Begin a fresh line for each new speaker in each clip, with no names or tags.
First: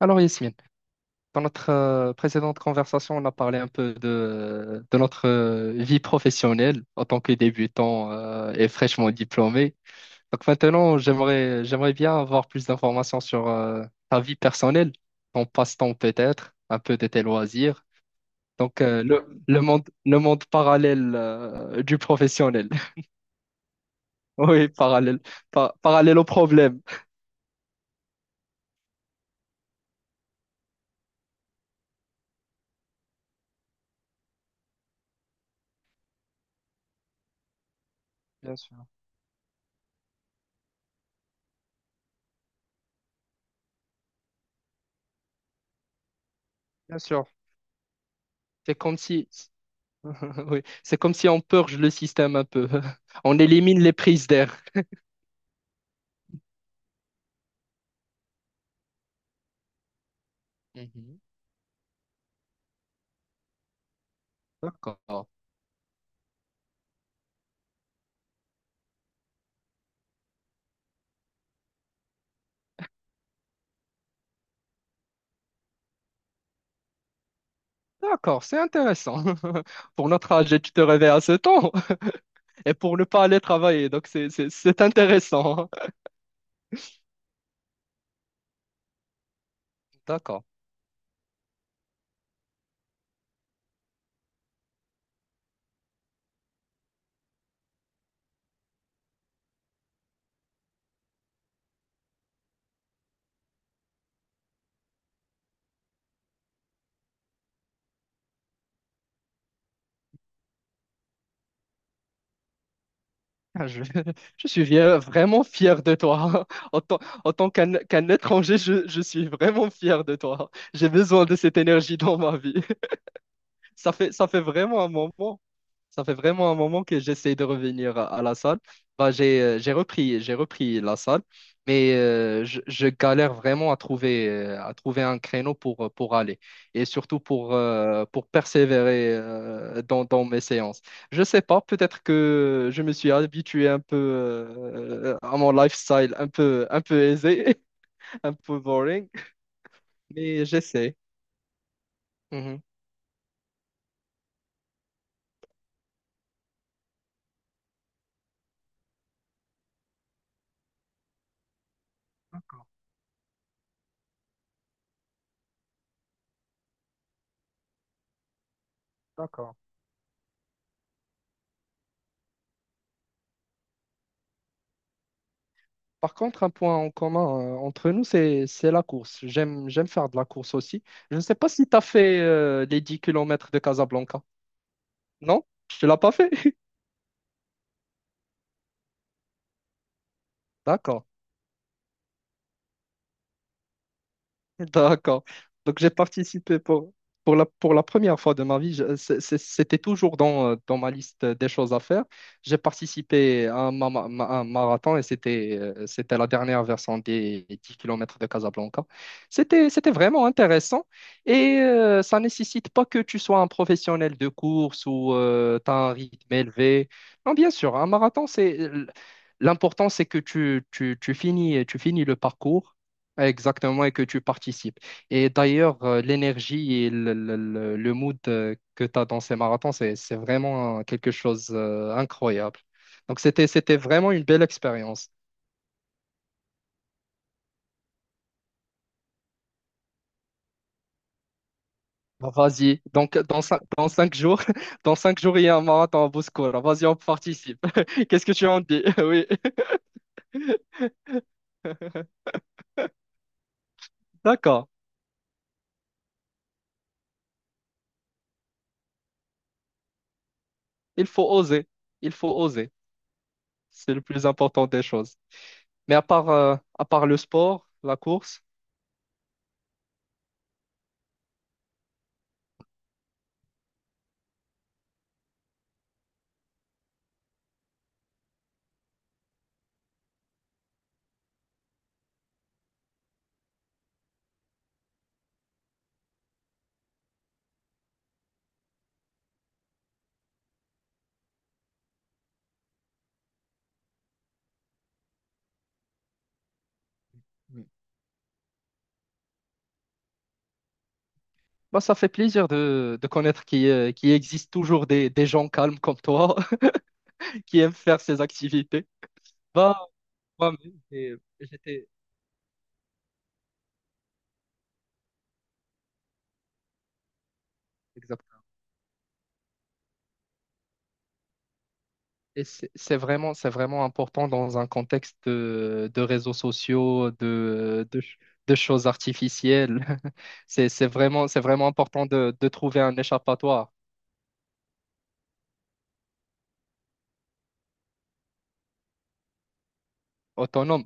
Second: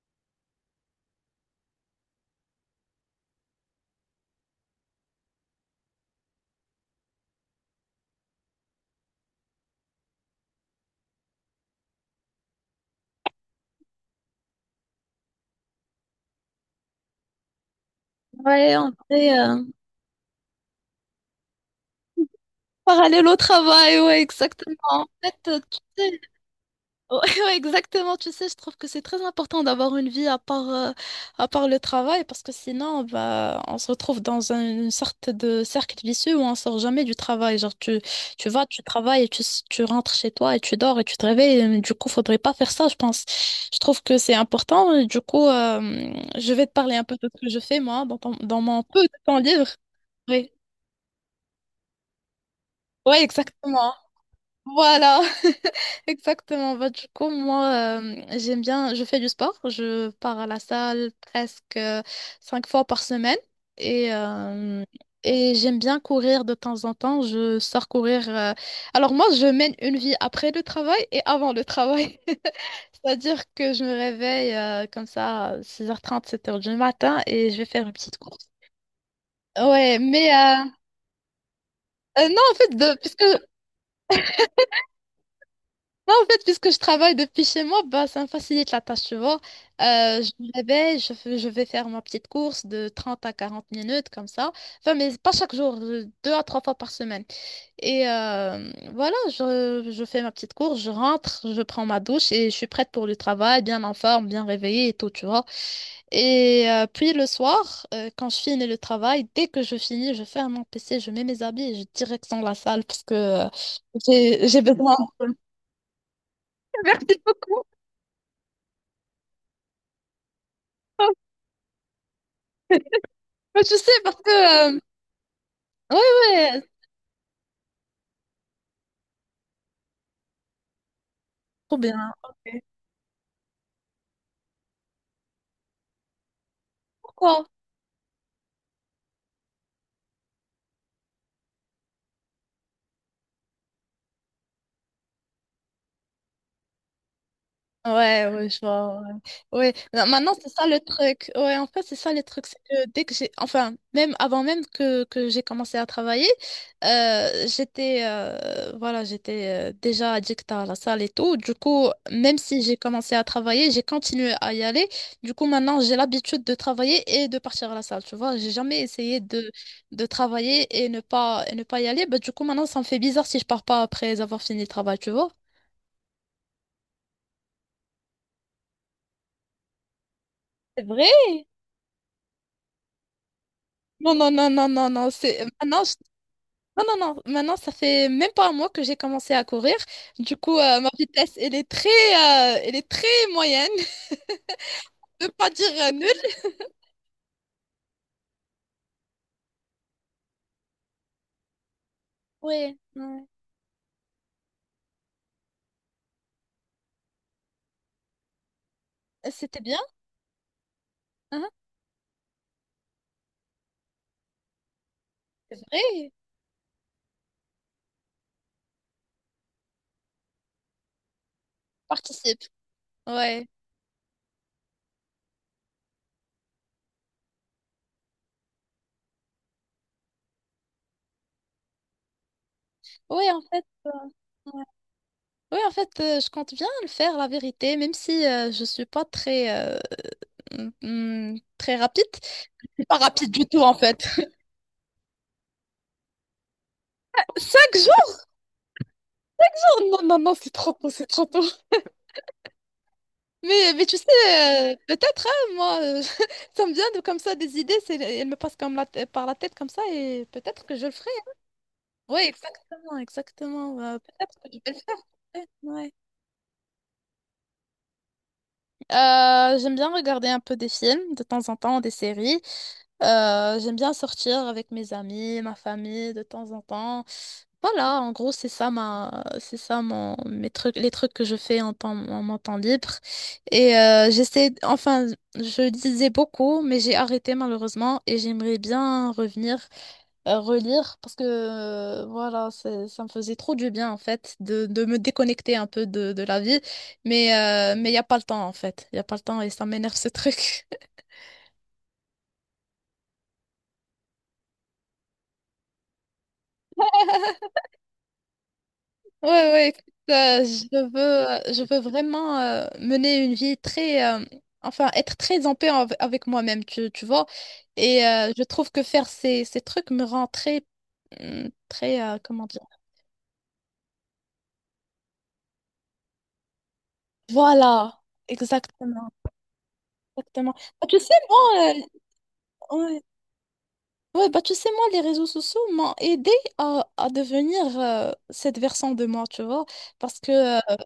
Alors Yasmine, dans notre précédente conversation, on a parlé un peu de notre vie professionnelle en tant que débutant et fraîchement diplômé. Donc maintenant, j'aimerais bien avoir plus d'informations sur ta vie personnelle, ton passe-temps peut-être, un peu de tes loisirs.
Ouais,
Donc
on fait
le monde le monde parallèle du professionnel.
parallèle au travail, ouais,
Oui,
exactement. En
parallèle
fait, tu
parallèle
sais,
au problème.
ouais, ouais, exactement, tu sais, je trouve que c'est très important d'avoir une vie à part le travail, parce que sinon, bah, on se retrouve dans une sorte de cercle vicieux où on sort jamais du travail. Genre, tu
Bien
vas,
sûr.
tu travailles, et tu rentres chez toi et tu dors et tu te réveilles. Et du coup, faudrait pas faire ça, je pense. Je trouve que c'est important. Et du coup, je vais te parler
Bien
un peu
sûr.
de ce que je fais, moi, dans
C'est
mon
comme
peu de
si
temps libre. Oui,
oui, c'est comme si on purge le système un peu.
ouais,
On élimine les
exactement.
prises d'air.
Voilà, exactement. Bah, du coup, moi, j'aime bien, je fais du sport. Je pars à la salle
Mhm.
presque cinq fois par semaine et, euh,
D'accord.
et j'aime bien courir de temps en temps. Je sors courir. Alors moi, je mène une vie après le travail et avant le travail. C'est-à-dire que je me réveille comme ça, six heures trente sept heures du matin et je vais faire une petite
D'accord,
course.
c'est intéressant.
Ouais,
Pour
mais
notre âge,
euh,
tu te réveilles à ce temps
euh, non, en
et
fait, de-
pour ne
puisque
pas aller travailler. Donc, c'est intéressant.
non, en fait, puisque je travaille depuis chez moi, bah, ça me facilite la tâche, tu vois. Je
D'accord.
me réveille, je vais faire ma petite course de 30 à 40 minutes, comme ça. Enfin, mais pas chaque jour, deux à trois fois par semaine. Et voilà, je fais ma petite course, je rentre, je prends ma douche et je suis prête pour le travail, bien en forme, bien réveillée et tout, tu vois. Et puis le soir, quand je finis le travail, dès que je finis, je ferme mon PC, je mets mes habits et je direct dans la salle parce que euh,
Ah, je,
j'ai
je
j'ai
suis
besoin.
vraiment fier de toi. En tant,
Merci
en tant
beaucoup.
qu'un étranger, je suis vraiment fier de toi. J'ai besoin de cette énergie dans ma vie.
Je sais parce
Ça fait
que... euh,
vraiment un moment.
Ouais,
Ça fait vraiment un
ouais,
moment que j'essaie de revenir à la salle. Bah, j'ai repris la salle,
trop
mais
bien. Ok.
je galère vraiment à trouver un créneau pour aller et surtout
Pourquoi?
pour persévérer dans mes séances. Je sais pas, peut-être que je me suis habitué un peu à mon lifestyle un peu aisé,
Ouais,
un
ouais,
peu
je vois.
boring,
Ouais. Ouais. Non, maintenant,
mais
c'est ça le
j'essaie.
truc. Ouais, en fait, c'est ça le truc. C'est
Mhm.
que dès que j'ai, enfin, même avant même que j'ai commencé à travailler, voilà, j'étais déjà addict à la salle et tout. Du coup, même si j'ai commencé à travailler, j'ai continué à y aller. Du coup, maintenant, j'ai l'habitude de travailler et de partir à la salle. Tu vois, j'ai jamais essayé
D'accord.
de travailler et ne pas y aller. Bah, du coup, maintenant, ça me fait bizarre si je pars pas après avoir fini le travail, tu vois.
Par contre, un point en commun entre nous, c'est la course. J'aime faire de la course aussi.
C'est vrai.
Je ne sais pas si tu as fait les 10 kilomètres de
Non,
Casablanca.
non, non, non, non, non.
Non?
C'est... Maintenant,
Tu l'as pas fait?
non, non, non. Maintenant, ça fait même pas un mois que j'ai commencé à courir. Du coup, ma
D'accord.
vitesse, elle est très moyenne.
D'accord.
Je veux pas dire
Donc j'ai
nulle.
participé pour la première fois de ma vie. C'était toujours dans, dans ma liste des choses à faire. J'ai
Ouais, ouais.
participé à un, un marathon et c'était c'était la dernière version des 10 kilomètres de Casablanca.
C'était bien.
C'était vraiment intéressant
Hein.
et ça nécessite pas que tu sois un professionnel de course ou
C'est
tu as un
vrai.
rythme élevé. Non, bien sûr, un marathon, c'est l'important, c'est que tu finis le
Participe.
parcours.
Ouais.
Exactement, et que tu participes. Et d'ailleurs, l'énergie et le mood que tu as dans ces marathons, c'est vraiment quelque chose d'incroyable. Donc,
Ouais, en fait.
c'était vraiment une belle
Ouais.
expérience.
Ouais, en fait, je compte bien le faire, la vérité, même si je suis pas très, euh, mm, très rapide.
Bah, vas-y,
Pas
donc
rapide du tout, en
dans
fait.
cinq jours, dans cinq jours, il y a un marathon à Bouskoura. Vas-y, on participe.
Cinq jours?
Qu'est-ce que tu en dis? Oui.
Non, non, non, c'est trop tôt, c'est trop tôt. Mais tu sais,
D'accord,
peut-être, hein, moi, ça me vient de comme ça des idées, c'est, elles me passent comme par la tête comme ça et peut-être que je le
il
ferai.
faut oser. Il
Oui,
faut oser.
exactement, exactement.
C'est le plus
Peut-être que je
important
vais le
des choses.
faire. Ouais.
Mais à part le sport, la course.
J'aime bien regarder un peu des films de temps en temps, des séries. J'aime bien sortir avec mes amis, ma famille de temps en temps. Voilà, en gros, c'est ça mon, mes trucs, les trucs que je fais en temps, en mon temps libre. Et j'essaie, enfin, je lisais beaucoup, mais j'ai arrêté malheureusement et j'aimerais bien revenir relire parce que voilà, ça me faisait trop du bien en fait de me déconnecter un peu de la vie. Mais il n'y a pas le temps en fait. Il n'y a pas le temps et ça m'énerve ce truc.
Bah, ça fait plaisir de connaître qu'il qu'il existe toujours des gens calmes comme toi qui aiment faire ces activités.
Ouais, ouais, écoute,
Bah,
euh, je je veux
j'étais
vraiment mener une vie très, enfin, être très en paix avec moi-même, tu vois. Et je
exactement.
trouve que faire ces trucs me rend très,
Et
comment dire.
c'est vraiment important dans un contexte de réseaux sociaux,
Voilà,
de choses
exactement,
artificielles.
exactement. Ah, tu sais,
C'est vraiment
moi,
important de trouver un
ouais.
échappatoire
Ouais, bah tu sais, moi, les réseaux sociaux m'ont aidé à devenir cette version de moi, tu vois. Parce que, euh,
autonome.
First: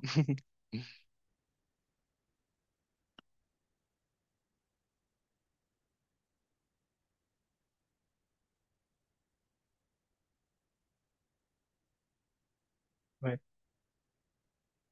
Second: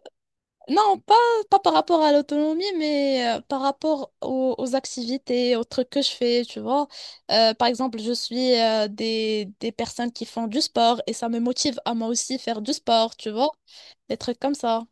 non, pas par rapport à l'autonomie, mais par rapport aux activités, aux trucs que je fais, tu vois. Par exemple, je suis des personnes qui font du sport et ça me motive à moi aussi faire du sport, tu
Ouais.
vois. Des trucs comme ça.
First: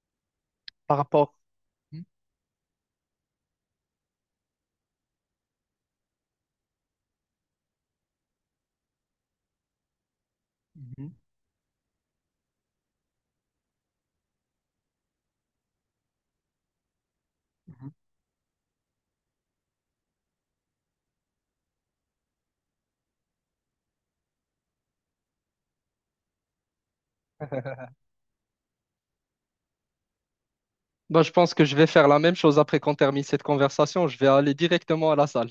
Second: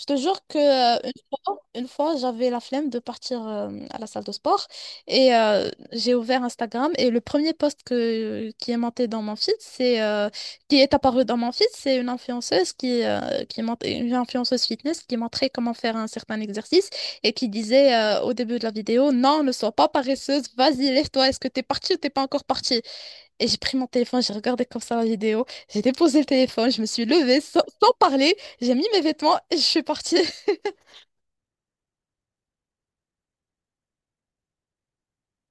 Je te jure que
Par rapport.
une
Mhm,
fois, j'avais la flemme de partir à la salle de sport et j'ai ouvert Instagram et le premier post qui est monté dans mon feed, c'est qui est
mhm,
apparu dans mon feed, c'est une influenceuse une influenceuse fitness qui montrait comment faire un certain exercice et qui disait au début de la vidéo, non, ne sois pas paresseuse, vas-y, lève-toi, est-ce que t'es partie ou t'es pas encore partie? Et j'ai pris mon téléphone, j'ai regardé comme ça la vidéo, j'ai déposé le téléphone, je me suis levée sans,
mhm.
sans parler, j'ai mis mes vêtements et je suis partie.
Bah, je pense que je vais faire la même chose après qu'on termine cette conversation. Je vais aller directement à la salle.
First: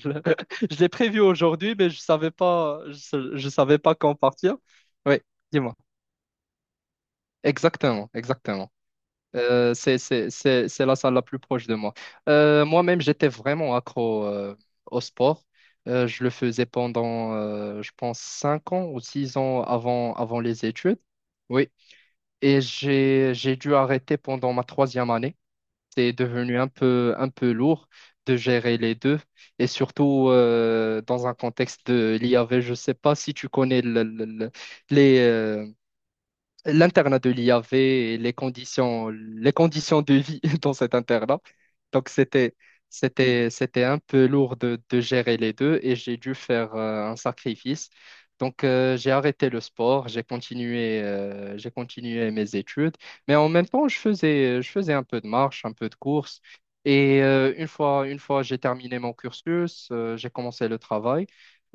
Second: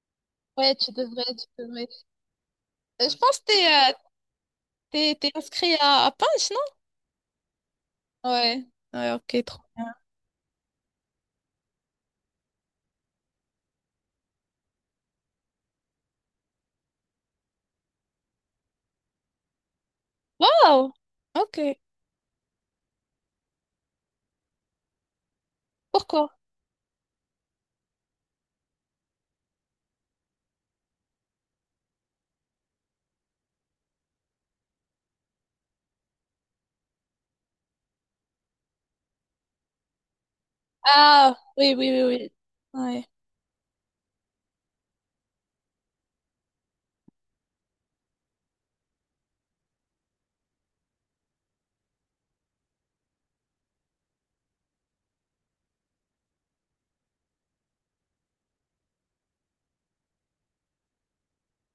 Ouais,
Je l'ai
tu
prévu
devrais, tu
aujourd'hui,
devrais.
mais je savais pas,
Je pense que
je savais pas quand partir. Oui,
t'es
dis-moi.
inscrit à Punch,
Exactement,
non? Ouais,
exactement.
ouais, ok, trop.
C'est la salle la plus proche de moi. Moi-même, j'étais vraiment accro au sport. Je le faisais pendant, je pense, 5 ans ou 6 ans avant, avant les
Oh,
études. Oui,
ok.
et j'ai dû arrêter pendant ma troisième année. C'est
Pourquoi?
devenu un peu lourd de gérer les deux, et surtout dans un contexte de l'IAV. Je ne sais pas si tu connais les, l'internat de l'IAV et les conditions de vie dans cet
Ah,
internat.
oui, oui, oui,
Donc,
oui. Ouais.
c'était un peu lourd de gérer les deux et j'ai dû faire un sacrifice. Donc, j'ai arrêté le sport, j'ai continué mes études, mais en même temps, je faisais un peu de marche, un peu de course. Et une fois j'ai terminé mon cursus, j'ai commencé le travail,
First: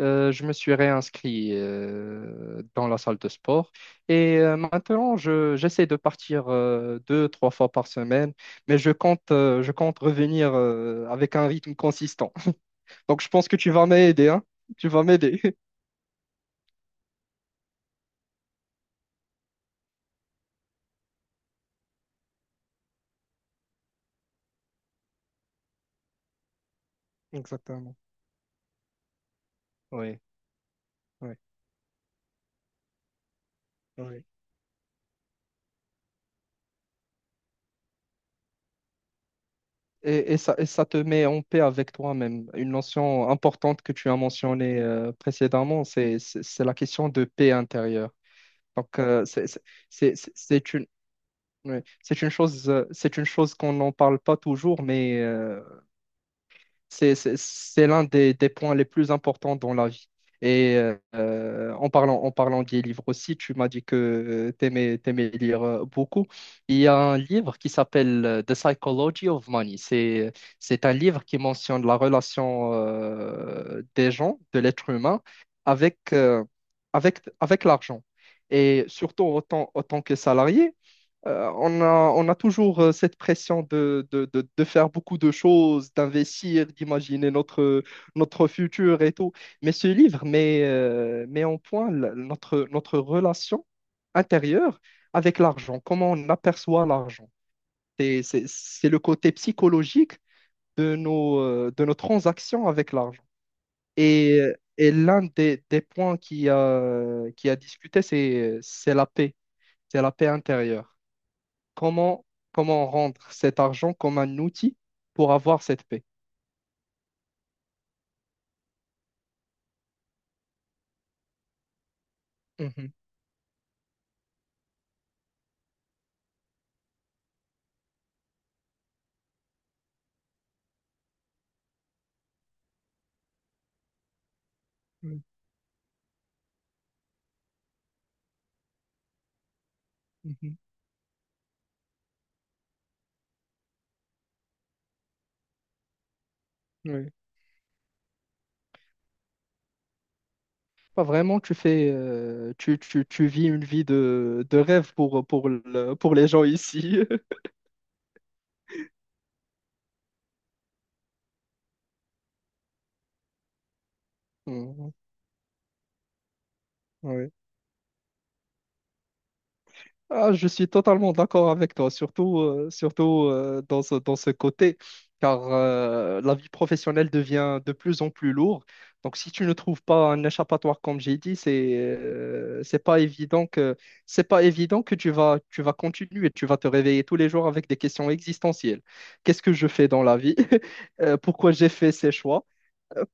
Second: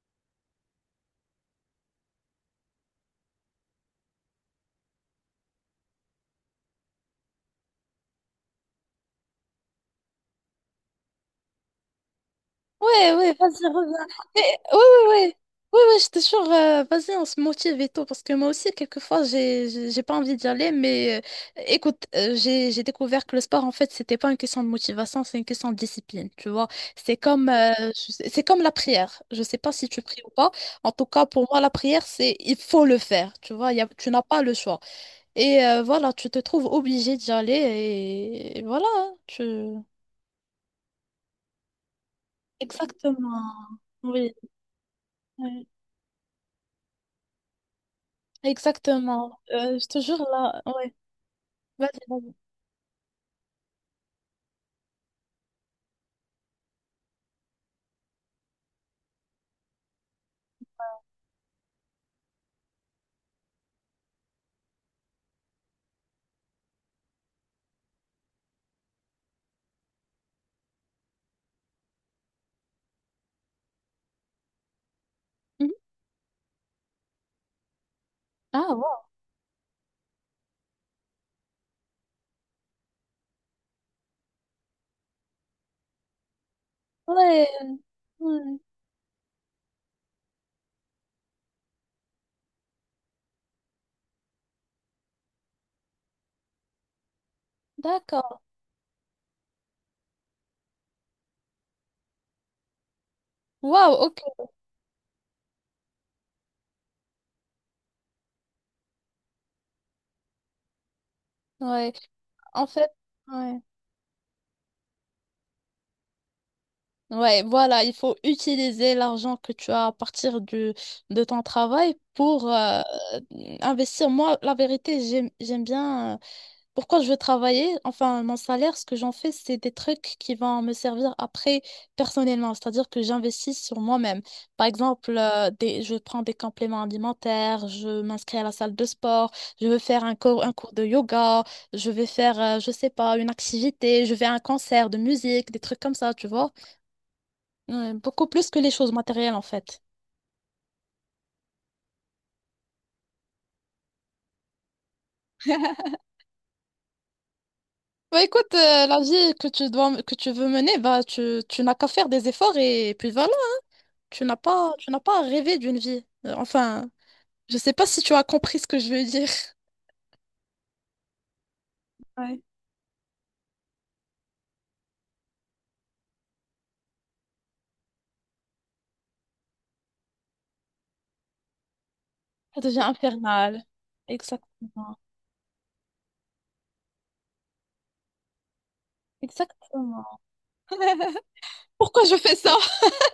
je me suis réinscrit dans la salle de sport. Et maintenant, j'essaie de partir deux, trois fois par semaine, mais je compte revenir avec un rythme consistant.
Ouais,
Donc, je
ouais,
pense que
vas-y,
tu vas
reviens.
m'aider,
Mais,
hein?
ouais,
Tu vas
ouais, ouais.
m'aider.
Ouais, ouais, je te jure, vas-y, on se motive et tout, parce que moi aussi, quelquefois, j'ai pas envie d'y aller, mais écoute, j'ai découvert que le sport, en fait, c'était pas une question de motivation, c'est une question de discipline, tu vois. C'est comme,
Exactement.
c'est comme la prière. Je sais pas si tu
Oui,
pries ou pas. En tout cas,
oui,
pour moi, la prière, c'est, il faut le faire, tu vois, tu n'as
oui.
pas le choix. Et voilà, tu te trouves obligé d'y aller, et voilà, hein, tu...
Et ça te met en paix avec toi-même. Une notion
Exactement.
importante que tu as
Oui.
mentionnée précédemment, c'est la question de paix intérieure. Donc,
Exactement. Je te jure là.
c'est une,
Ouais.
oui,
Vas-y, vas-y.
c'est une chose qu'on n'en parle pas toujours, mais c'est l'un des points les plus importants dans la vie. Et en parlant des livres aussi, tu m'as dit que tu aimais, lire beaucoup. Il y a un livre qui s'appelle The Psychology of Money. C'est un livre qui mentionne la relation des gens, de l'être humain,
Mhm.
avec, euh, avec l'argent.
Ah,
Et
wow.
surtout autant que salarié. Euh, on a, on a toujours cette pression de faire beaucoup de choses, d'investir, d'imaginer
Ouais.
notre, notre
Ouais.
futur et tout. Mais ce livre met, met en point notre, notre relation intérieure avec l'argent, comment on aperçoit l'argent.
D'accord.
C'est le côté psychologique de nos transactions avec l'argent.
Wow, ok.
Et, et l'un des points qui a discuté, c'est la paix intérieure
Ouais.
comment,
En fait,
comment rendre cet
ouais.
argent comme un outil pour avoir cette paix.
Ouais, voilà, il faut utiliser l'argent que tu as à partir de ton travail pour
Mhm,
investir. Moi, la vérité, j'aime bien. Pourquoi je veux travailler? Enfin, mon salaire, ce que j'en fais, c'est des trucs qui vont me servir après personnellement, c'est-à-dire que j'investis sur moi-même. Par exemple,
mhm,
je prends des compléments alimentaires, je m'inscris à la salle de sport, je veux faire un
mhm,
cours de yoga, je vais faire, je sais pas, une activité, je vais à un concert de musique, des trucs comme ça, tu vois.
oui.
Ouais, beaucoup plus que les choses matérielles, en fait.
Pas vraiment, tu fais, tu vis une vie de rêve pour, pour les gens ici.
Bah écoute, la vie que tu veux mener, bah tu n'as qu'à faire des efforts et puis voilà. Tu
Mhm,
n'as pas rêvé d'une vie. Enfin,
oui.
je sais pas si tu as compris ce que je veux dire.
Ah, je suis totalement d'accord avec toi,
Ouais.
surtout dans ce côté, car la vie professionnelle devient de plus en plus lourde. Donc, si tu ne trouves pas un échappatoire, comme j'ai dit,
Ça
c'est
devient
pas évident
infernal.
que c'est pas évident que
Exactement.
tu vas continuer, tu vas te réveiller tous les jours avec des questions existentielles. Qu'est-ce que je fais dans
Exactement.
la vie? Pourquoi j'ai fait
Pourquoi
ces
je fais
choix?
ça?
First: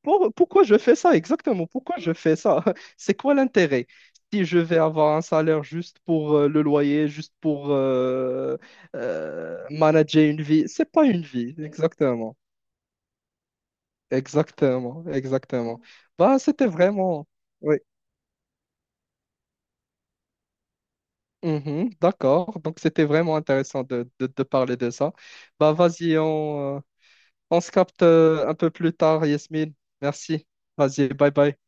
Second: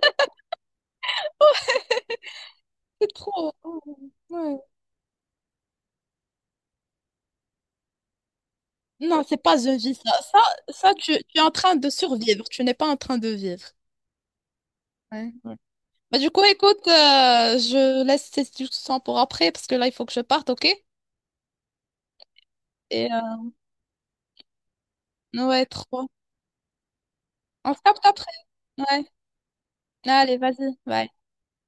Pourquoi je fais ça exactement? Pourquoi je fais ça?
C'est
C'est quoi
trop.
l'intérêt? Si
Ouais.
je vais avoir un salaire juste pour le loyer, juste pour
Non, c'est pas une vie, ça.
manager
Ça,
une vie, c'est pas une
tu es en
vie,
train de
exactement.
survivre. Tu n'es pas en train de vivre.
Exactement,
Ouais. Ouais.
exactement.
Bah, du
Bah,
coup,
c'était
écoute,
vraiment. Oui.
je laisse ces discussions pour après parce que là, il faut que je parte, ok?
Mhm, d'accord. Donc, c'était
Et
vraiment intéressant de, de parler de ça.
ouais,
Bah,
trop.
vas-y, on se
On se
capte
capte après.
un peu plus
Ouais.
tard, Yasmine.
Allez,
Merci.
vas-y. Bye.
Vas-y, bye bye.